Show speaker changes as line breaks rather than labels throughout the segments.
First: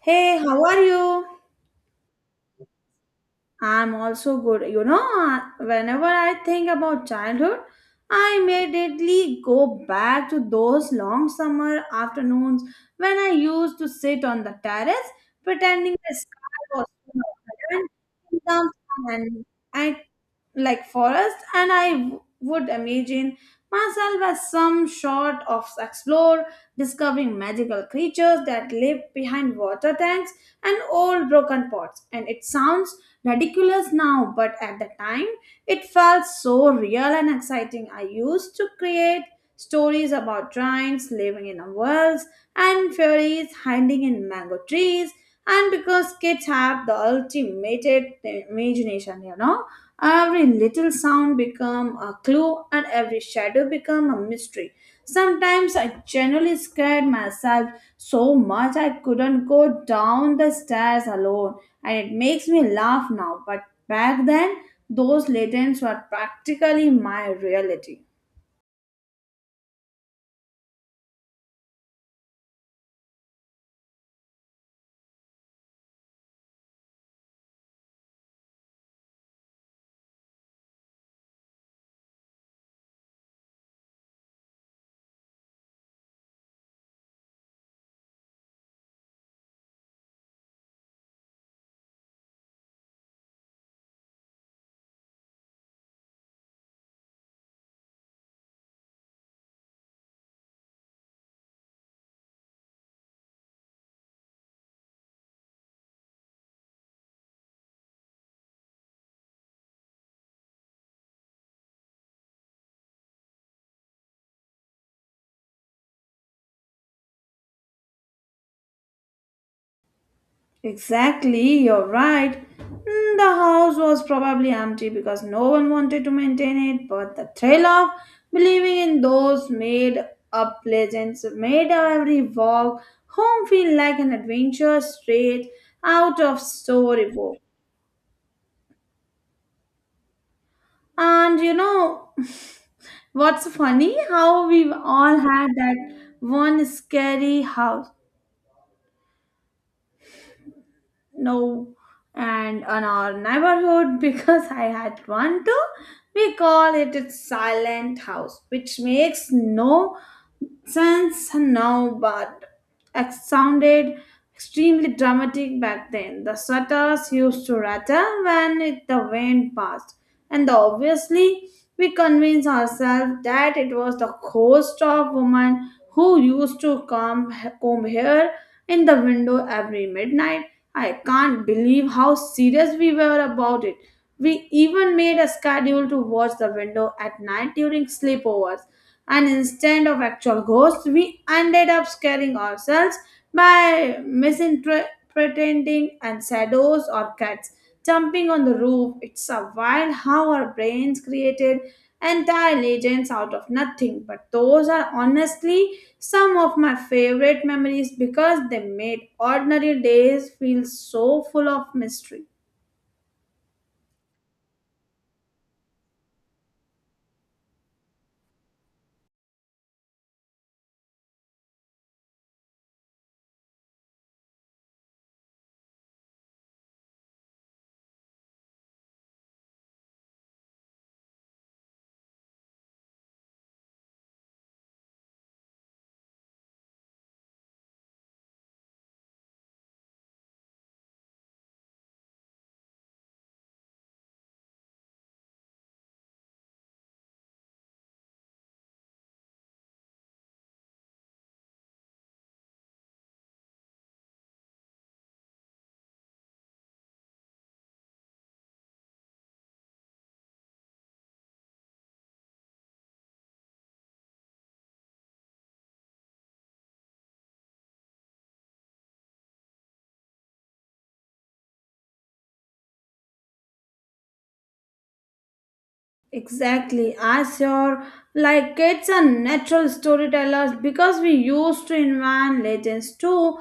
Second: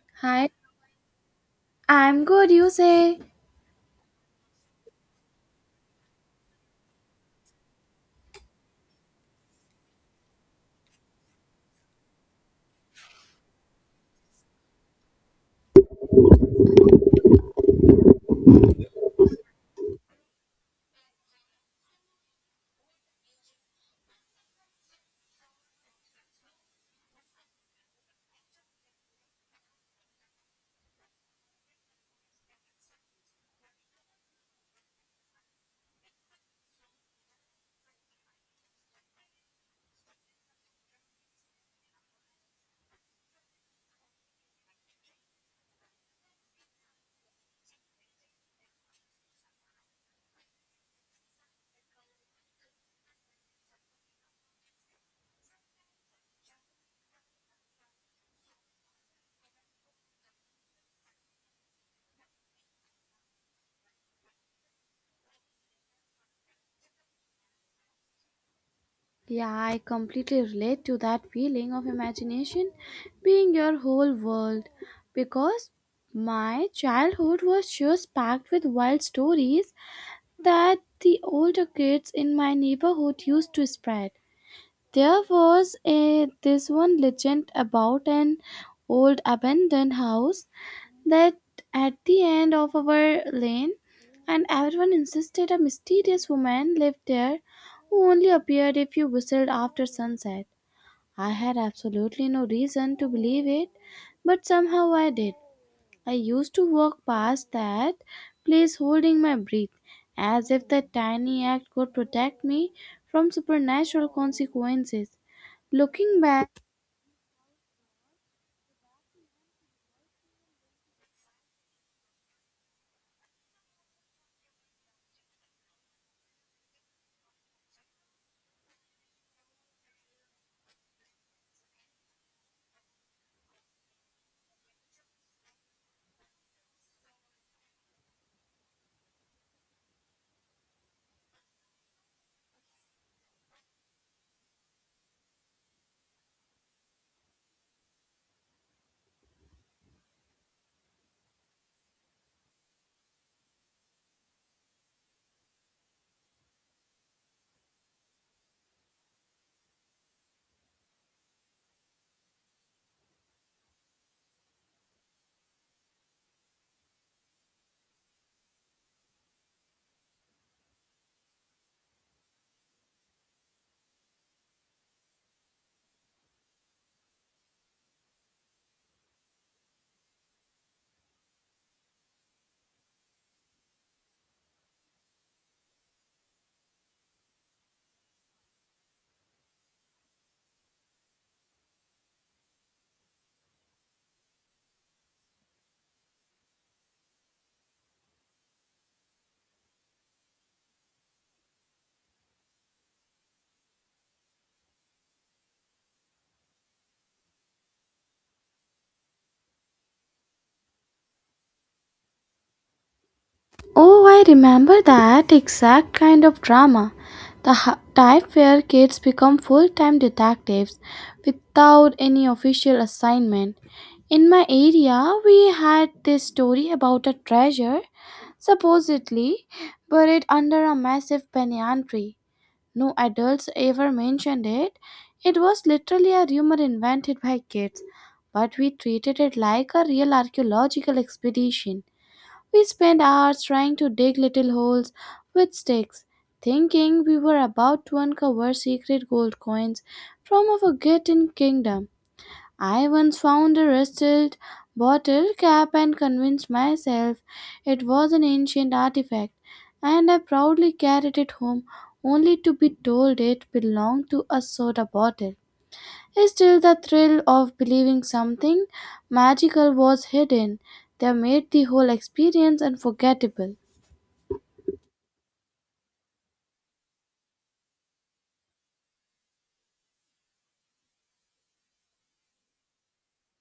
Hey,
Hi,
how are you?
I'm good, you say.
I'm also good. Whenever I think about childhood, I immediately go back to those long summer afternoons when I used to sit on the terrace pretending the sky was full of heaven, and I like forest and would imagine myself as some sort of explorer discovering magical creatures that live behind water tanks and old broken pots. And it sounds ridiculous now, but at the time it felt so real and exciting. I used to create stories about giants living in wells and fairies hiding in mango trees. And because kids have the ultimate imagination, every little sound become a clue and every shadow become a mystery. Sometimes I genuinely scared myself so much I couldn't go down the stairs alone, and it makes me laugh now, but back then those legends were practically my reality.
Yeah, I completely relate to that feeling of imagination being your whole world because my childhood was just packed with wild stories that the older kids in my neighborhood used to spread. There was a this one legend about an old abandoned house that at the end of our lane, and everyone insisted a mysterious woman lived there who only appeared if you whistled after sunset. I had absolutely no reason to believe it, but somehow I did. I used to walk past that place holding my breath, as if that tiny act could protect me from supernatural consequences. Looking back,
Exactly, you're right. The house was probably empty because no one wanted to maintain it, but the thrill of believing in those made up legends made every walk home feel like an adventure straight out of storybook. And what's funny? How we all had that one scary house, no, and on our neighborhood. Because I had one too. We call it a silent house, which makes no sense now, but it sounded extremely dramatic back then. The shutters used to rattle when the wind passed, and obviously we convinced ourselves that it was the ghost of woman who used to come comb hair in the window every midnight. I can't believe how serious we were about it. We even made a schedule to watch the window at night during sleepovers. And instead of actual ghosts, we ended up scaring ourselves by misinterpreting and shadows or cats jumping on the roof. It's a wild how our brains created entire legends out of nothing. But those are honestly some of my favorite memories because they made ordinary days feel so full of mystery.
oh, I remember that exact kind of drama. The type where kids become full time detectives without any official assignment. In my area, we had this story about a treasure, supposedly buried under a massive banyan tree. No adults ever mentioned it. It was literally a rumor invented by kids, but we treated it like a real archaeological expedition. We spent hours trying to dig little holes with sticks, thinking we were about to uncover secret gold coins from a forgotten kingdom. I once found a rusted bottle cap and convinced myself it was an ancient artifact, and I proudly carried it home only to be told it belonged to a soda bottle. Still, the thrill of believing something magical was hidden, they made the whole experience unforgettable.
Exactly. As your like kids are natural storytellers, because we used to invent legends too.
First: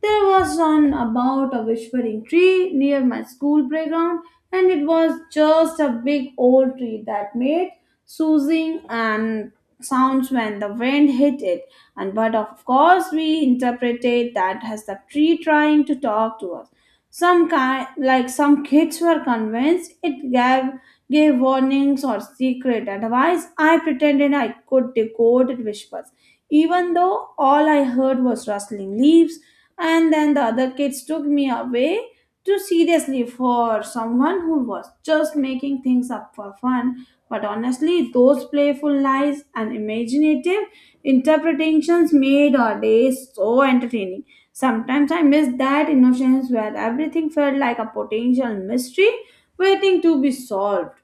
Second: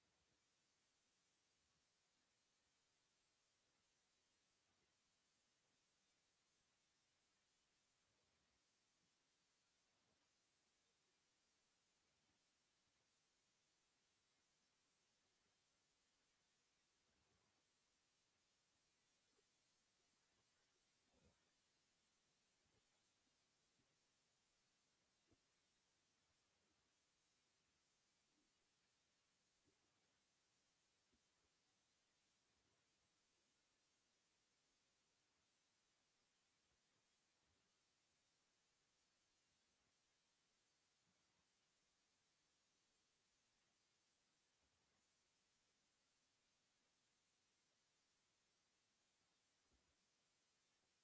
There was one about a whispering tree near my school playground, and it was just a big old tree that made soothing and sounds when the wind hit it. And but of course we interpreted that as the tree trying to talk to us. Some kind like some kids were convinced it gave warnings or secret advice. I pretended I could decode whispers, even though all I heard was rustling leaves. And then the other kids took me away too seriously for someone who was just making things up for fun. But honestly, those playful lies and imaginative interpretations made our days so entertaining. Sometimes I miss that innocence where everything felt like a potential mystery waiting to be solved.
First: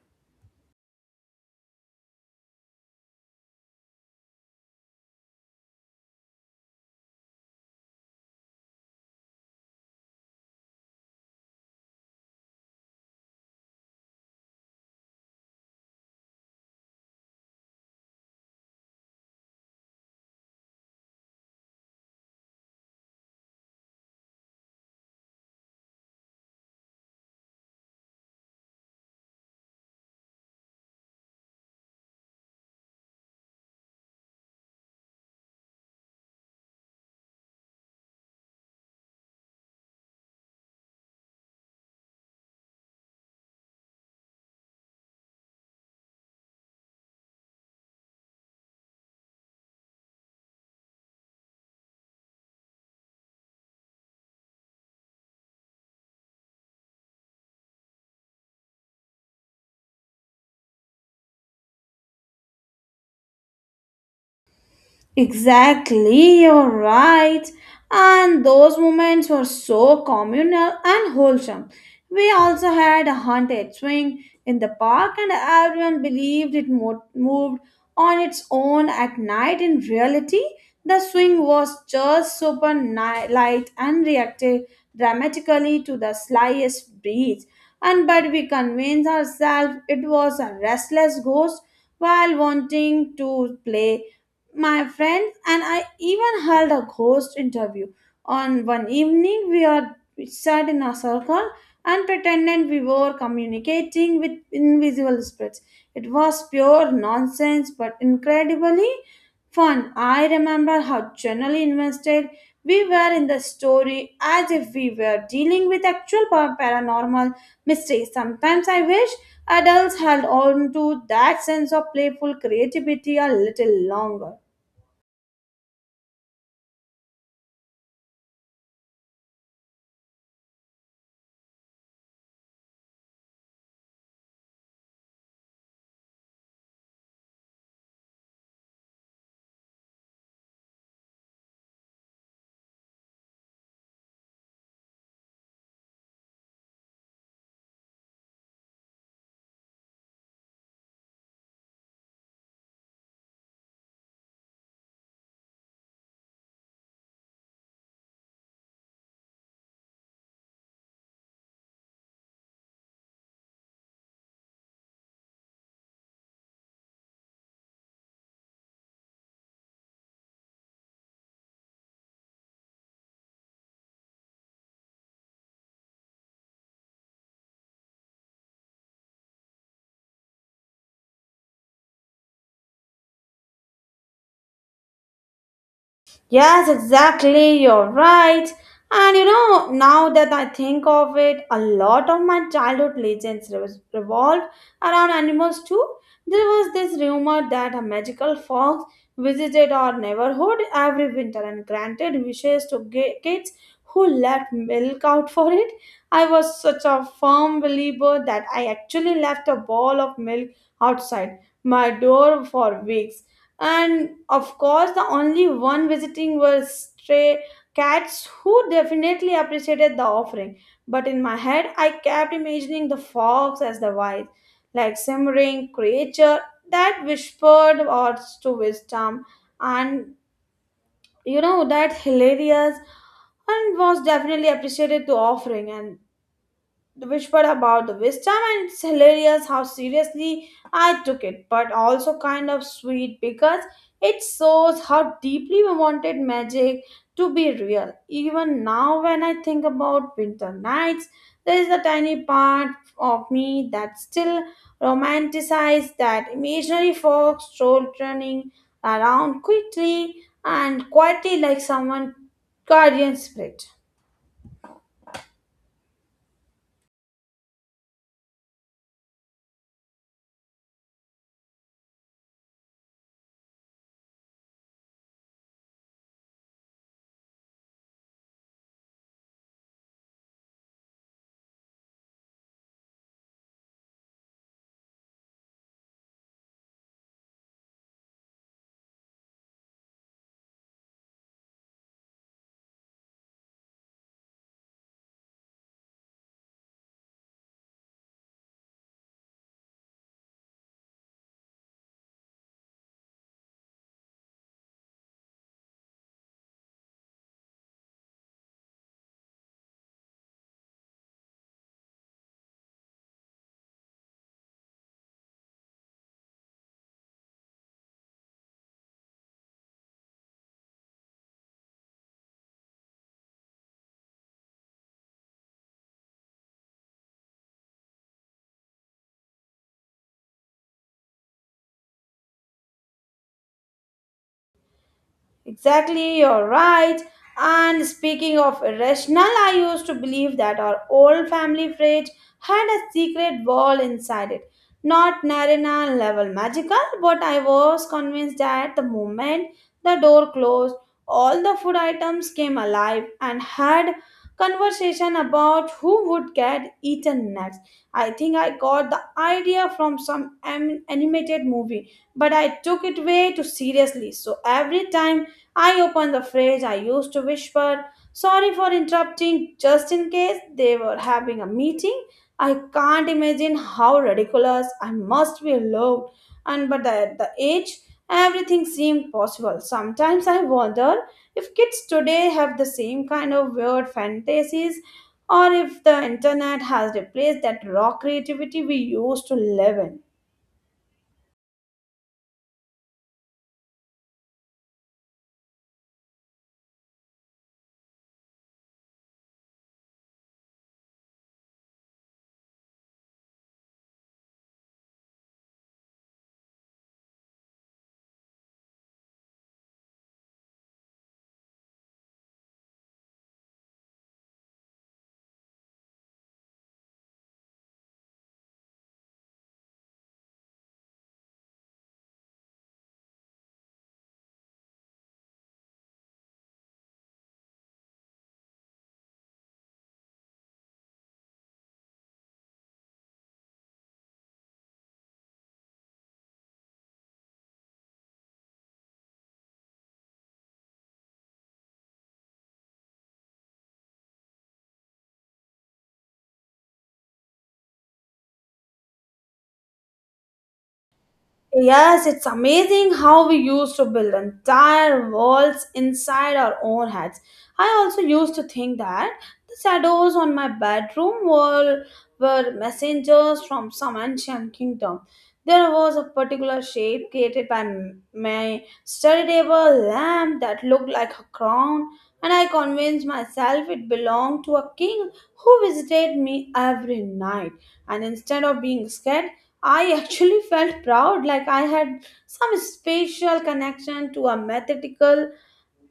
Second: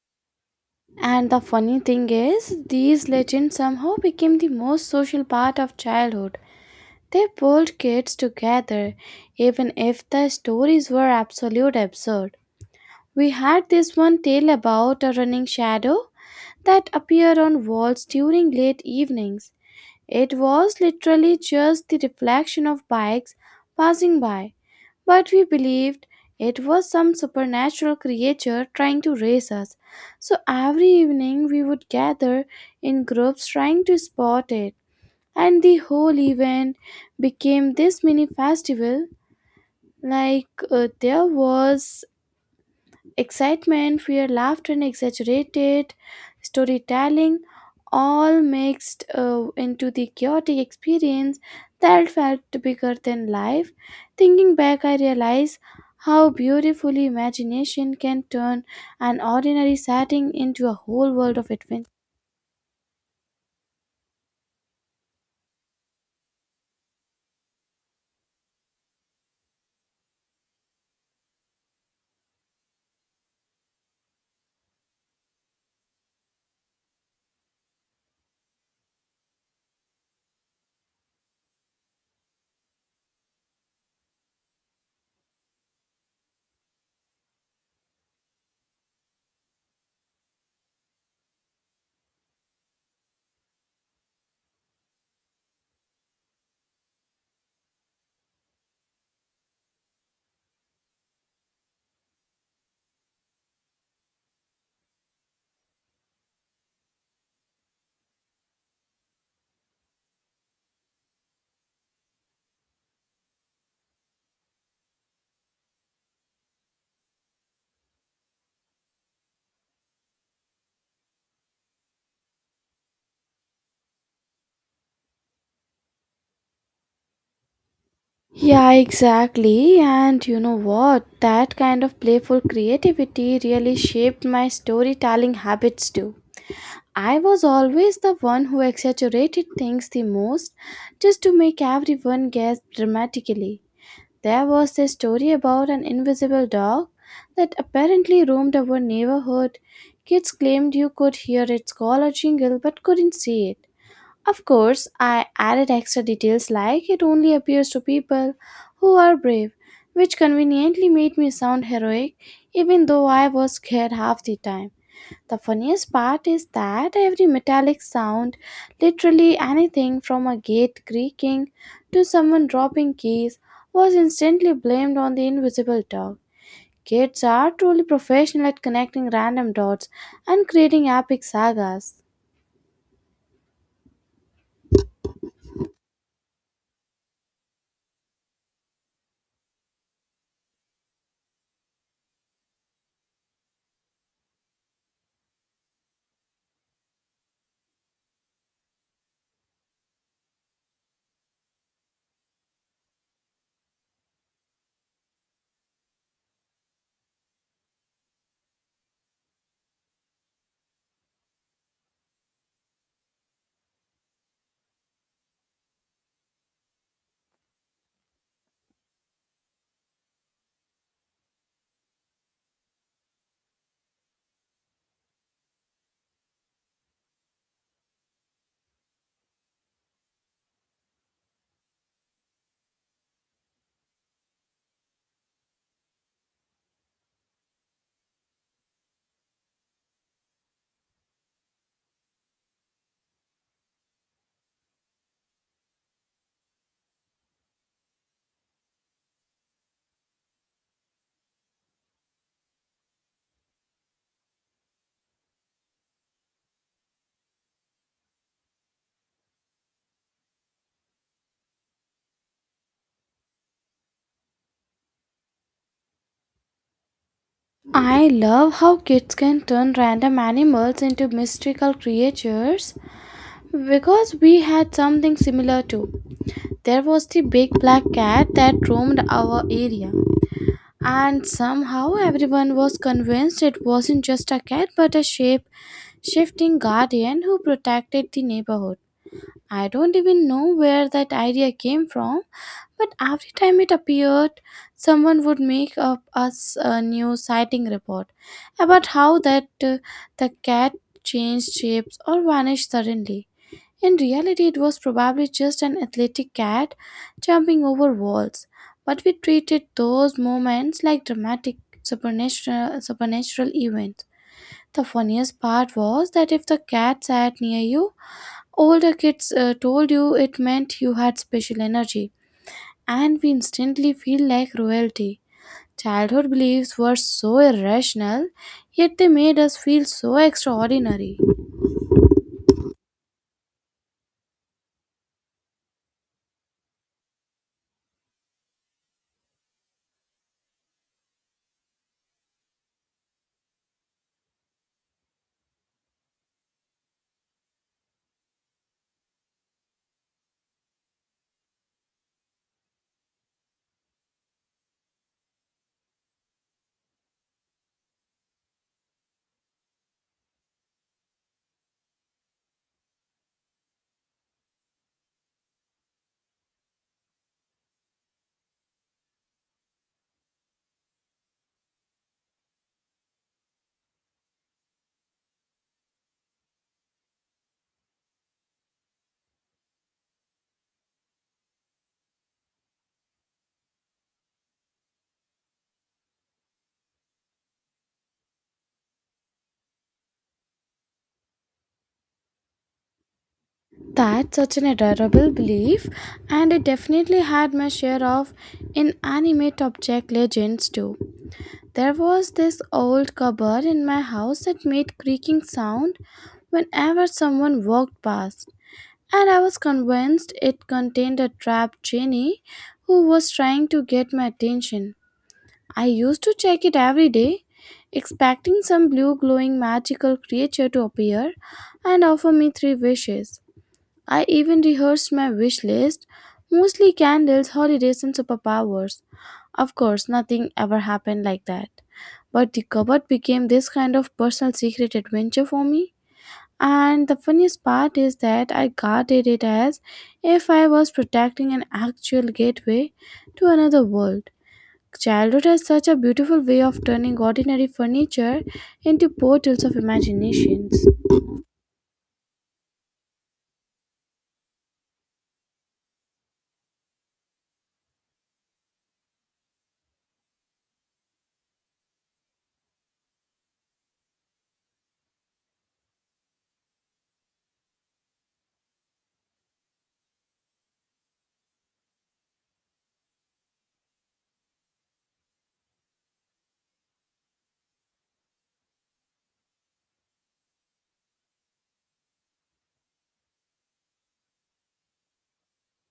And the funny thing is, these legends somehow became the most social part of childhood. They pulled kids together, even if the stories were absolute absurd. We had this one tale about a running shadow that appeared on walls during late evenings. It was literally just the reflection of bikes passing by, but we believed it was some supernatural creature trying to race us. So every evening we would gather in groups trying to spot it. And the whole event became this mini festival. There was excitement, fear, laughter, and exaggerated storytelling all mixed into the chaotic experience that felt bigger than life. Thinking back, I realize how beautifully imagination can turn an ordinary setting into a whole world of adventure.
Exactly, you're right. And those moments were so communal and wholesome. We also had a haunted swing in the park, and everyone believed it moved on its own at night. In reality, the swing was just super light and reacted dramatically to the slightest breeze. And but we convinced ourselves it was a restless ghost while wanting to play. My friends and I even held a ghost interview. On one evening, we sat in a circle and pretended we were communicating with invisible spirits. It was pure nonsense, but incredibly fun. I remember how genuinely invested we were in the story, as if we were dealing with actual paranormal mysteries. Sometimes I wish adults held on to that sense of playful creativity a little longer.
Yeah, exactly. And you know what? That kind of playful creativity really shaped my storytelling habits too. I was always the one who exaggerated things the most just to make everyone guess dramatically. There was a story about an invisible dog that apparently roamed our neighborhood. Kids claimed you could hear its collar jingle but couldn't see it. Of course, I added extra details, like it only appears to people who are brave, which conveniently made me sound heroic even though I was scared half the time. The funniest part is that every metallic sound, literally anything from a gate creaking to someone dropping keys, was instantly blamed on the invisible dog. Kids are truly professional at connecting random dots and creating epic sagas.
Yes, exactly. You're right. And now that I think of it, a lot of my childhood legends revolved around animals too. There was this rumor that a magical fox visited our neighborhood every winter and granted wishes to kids who left milk out for it. I was such a firm believer that I actually left a bowl of milk outside my door for weeks, and of course the only one visiting were stray cats, who definitely appreciated the offering. But in my head I kept imagining the fox as the wise, like simmering creature that whispered words to wisdom. And that hilarious, and was definitely appreciated the offering, and which were about the wisdom. And it's hilarious how seriously I took it, but also kind of sweet, because it shows how deeply we wanted magic to be real. Even now, when I think about winter nights, there is a tiny part of me that still romanticizes that imaginary fox stroll, running around quickly and quietly like someone guardian spirit.
I love how kids can turn random animals into mystical creatures, because we had something similar too. There was the big black cat that roamed our area. And somehow everyone was convinced it wasn't just a cat but a shape shifting guardian who protected the neighborhood. I don't even know where that idea came from, but every time it appeared, someone would make up us a new sighting report about how that the cat changed shapes or vanished suddenly. In reality, it was probably just an athletic cat jumping over walls, but we treated those moments like dramatic supernatural events. The funniest part was that if the cat sat near you, older kids told you it meant you had special energy, and we instantly feel like royalty. Childhood beliefs were so irrational, yet they made us feel so extraordinary.
Exactly, you're right. And speaking of irrational, I used to believe that our old family fridge had a secret wall inside it. Not Narina level magical, but I was convinced that the moment the door closed, all the food items came alive and had conversation about who would get eaten next. I think I got the idea from some animated movie, but I took it way too seriously. So every time I opened the fridge, I used to whisper, "Sorry for interrupting," just in case they were having a meeting. I can't imagine how ridiculous I must be looked. And but at the age, everything seemed possible. Sometimes I wonder if kids today have the same kind of weird fantasies, or if the internet has replaced that raw creativity we used to live in.
That's such an adorable belief, and it definitely had my share of inanimate object legends too. There was this old cupboard in my house that made creaking sound whenever someone walked past, and I was convinced it contained a trapped genie who was trying to get my attention. I used to check it every day, expecting some blue glowing magical creature to appear and offer me three wishes. I even rehearsed my wish list, mostly candles, holidays, and superpowers. Of course, nothing ever happened like that. But the cupboard became this kind of personal secret adventure for me. And the funniest part is that I guarded it as if I was protecting an actual gateway to another world. Childhood has such a beautiful way of turning ordinary furniture into portals of imaginations.
Yes, it's amazing how we used to build entire worlds inside our own heads. I also used to think that the shadows on my bedroom wall were messengers from some ancient kingdom. There was a particular shape created by my study table lamp that looked like a crown, and I convinced myself it belonged to a king who visited me every night. And instead of being scared, I actually felt proud, like I had some special connection to a mathematical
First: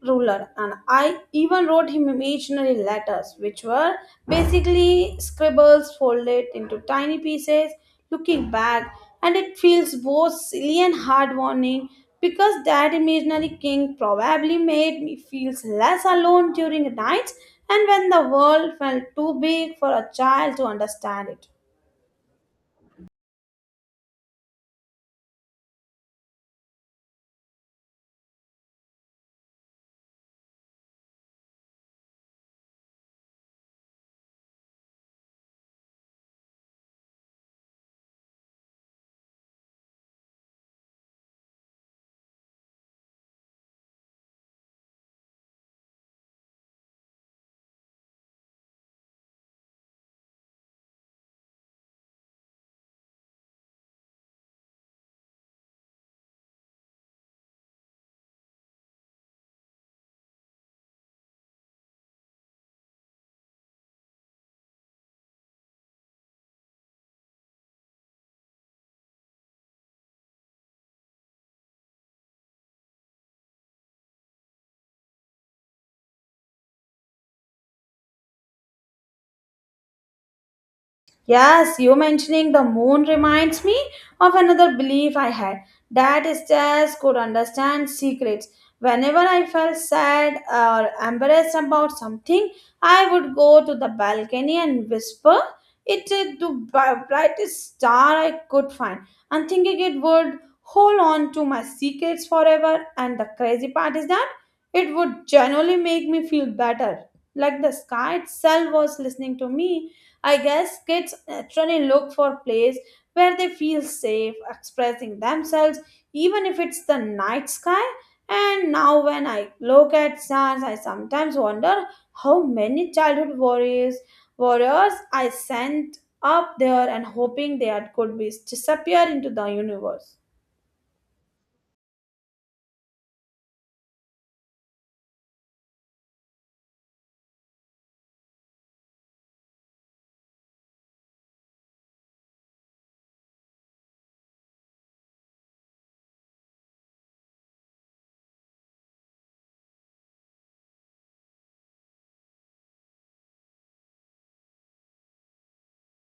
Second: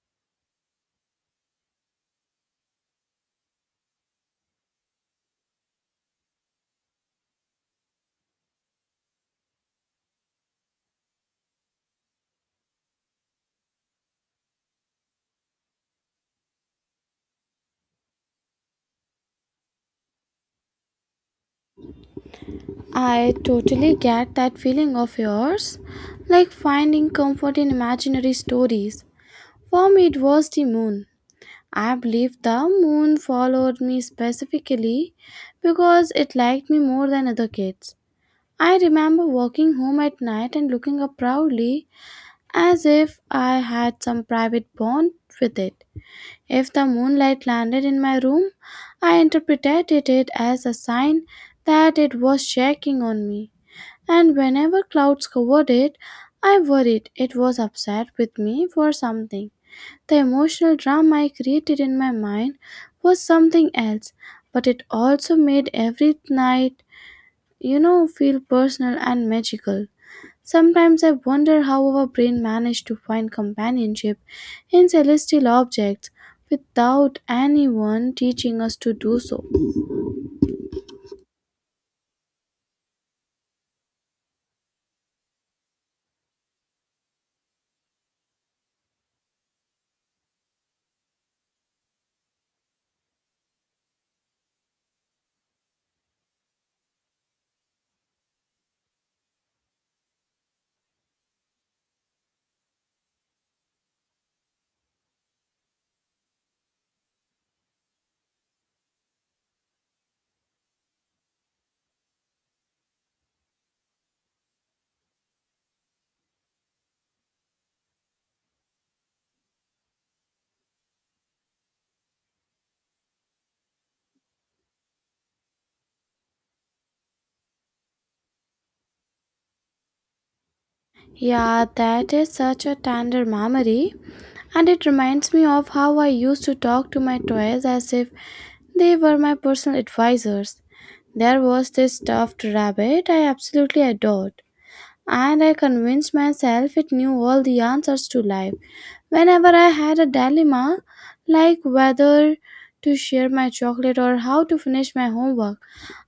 ruler, and I even wrote him imaginary letters, which were basically scribbles folded into tiny pieces. Looking back, and it feels both silly and heartwarming because that imaginary king probably made me feel less alone during nights and when the world felt too big for a child to understand it.
I totally get that feeling of yours, like finding comfort in imaginary stories. For me, it was the moon. I believe the moon followed me specifically because it liked me more than other kids. I remember walking home at night and looking up proudly as if I had some private bond with it. If the moonlight landed in my room, I interpreted it as a sign that it was checking on me, and whenever clouds covered it, I worried it was upset with me for something. The emotional drama I created in my mind was something else, but it also made every night, you know, feel personal and magical. Sometimes I wonder how our brain managed to find companionship in celestial objects without anyone teaching us to do so.
Yes, you mentioning the moon reminds me of another belief I had, that stars could understand secrets. Whenever I felt sad or embarrassed about something, I would go to the balcony and whisper it to the brightest star I could find, and thinking it would hold on to my secrets forever. And the crazy part is that it would genuinely make me feel better, like the sky itself was listening to me. I guess kids naturally look for places where they feel safe expressing themselves, even if it's the night sky. And now, when I look at stars, I sometimes wonder how many warriors I sent up there, and hoping they could be disappear into the universe.
Yeah, that is such a tender memory. And it reminds me of how I used to talk to my toys as if they were my personal advisors. There was this stuffed rabbit I absolutely adored, and I convinced myself it knew all the answers to life. Whenever I had a dilemma, like whether to share my chocolate or how to finish my homework,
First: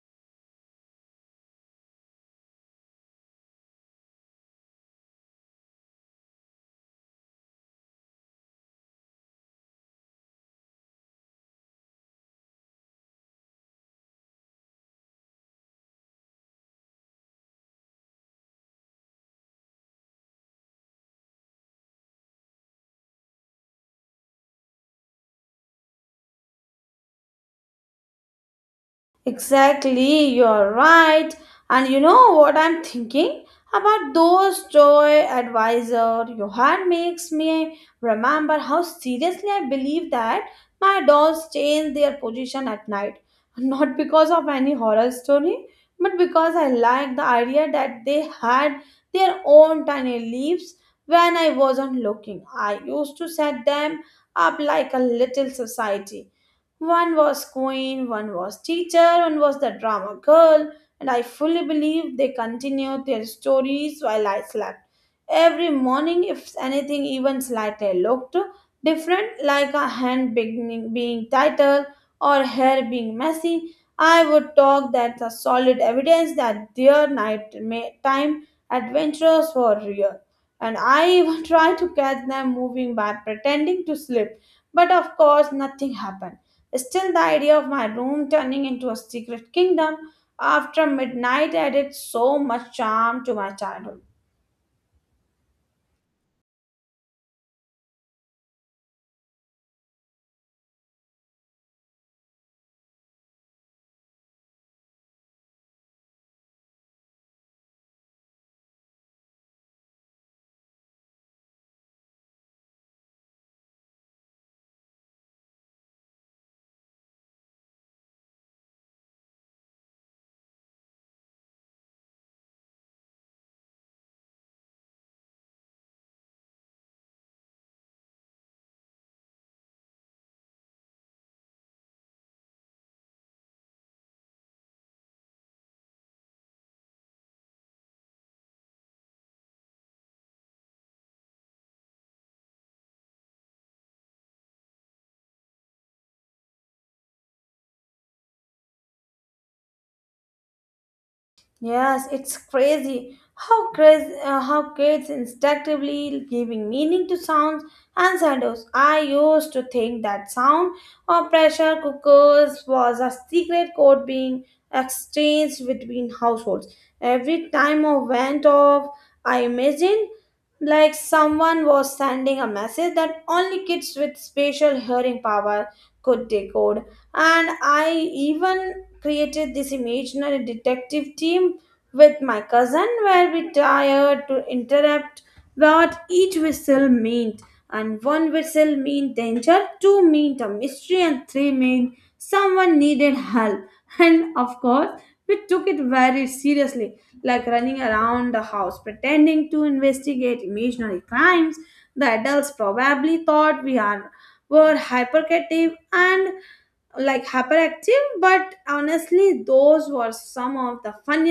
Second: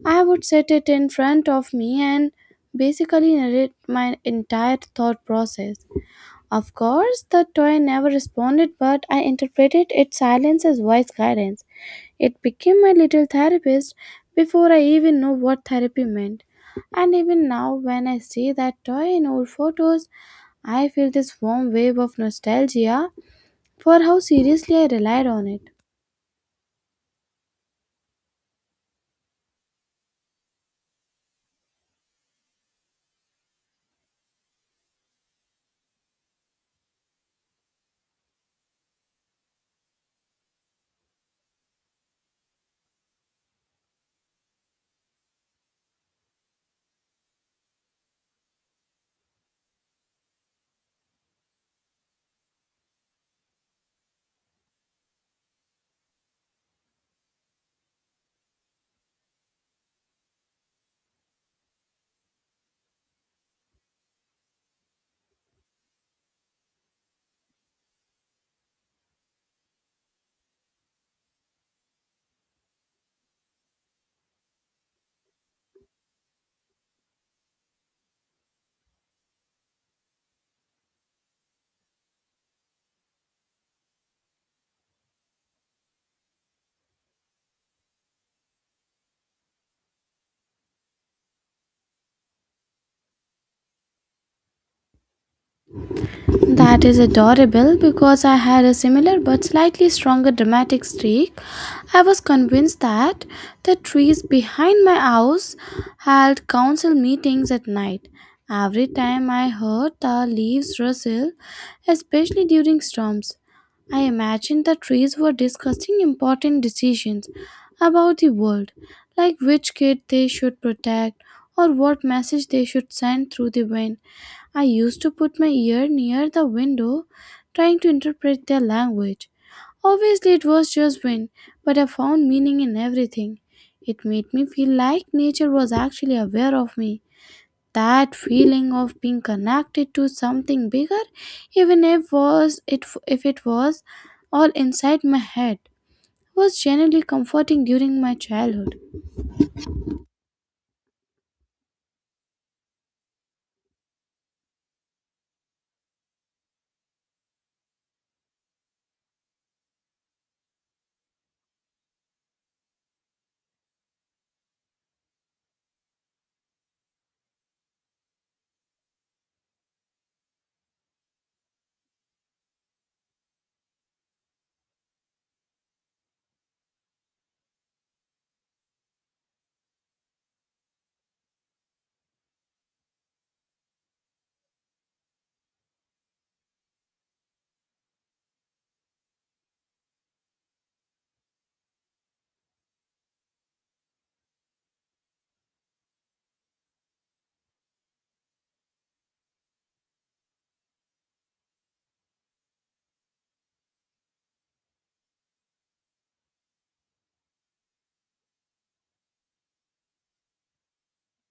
I would set it in front of me and basically narrate my entire thought process. Of course, the toy never responded, but I interpreted its silence as wise guidance. It became my little therapist before I even knew what therapy meant. And even now, when I see that toy in old photos, I feel this warm wave of nostalgia for how seriously I relied on it.
Exactly, you're right. And you know what I'm thinking about those joy advisor. Your hand makes me remember how seriously I believe that my dolls change their position at night. Not because of any horror story, but because I liked the idea that they had their own tiny leaves when I wasn't looking. I used to set them up like a little society. One was queen, one was teacher, one was the drama girl, and I fully believe they continued their stories while I slept. Every morning, if anything even slightly looked different, like a being tighter or hair being messy, I would talk that the solid evidence that their nighttime adventures were real. And I even tried to catch them moving by pretending to sleep, but of course, nothing happened. Still, the idea of my room turning into a secret kingdom after midnight added so much charm to my childhood.
That is adorable, because I had a similar but slightly stronger dramatic streak. I was convinced that the trees behind my house held council meetings at night. Every time I heard the leaves rustle, especially during storms, I imagined the trees were discussing important decisions about the world, like which kid they should protect or what message they should send through the wind. I used to put my ear near the window trying to interpret their language. Obviously, it was just wind, but I found meaning in everything. It made me feel like nature was actually aware of me. That feeling of being connected to something bigger, even if was it if it was all inside my head, was genuinely comforting during my childhood.
Yes, it's crazy how kids instinctively giving meaning to sounds and shadows. I used to think that sound or pressure cookers was a secret code being exchanged between households. Every time a went off, I imagined like someone was sending a message that only kids with special hearing power could decode. And I even created this imaginary detective team with my cousin, where we tried to interrupt what each whistle meant. And one whistle meant danger, two meant a mystery, and three meant someone needed help. And of course we took it very seriously, like running around the house pretending to investigate imaginary crimes. The adults probably thought we are were hyperactive and hyperactive, but honestly those were some of the funniest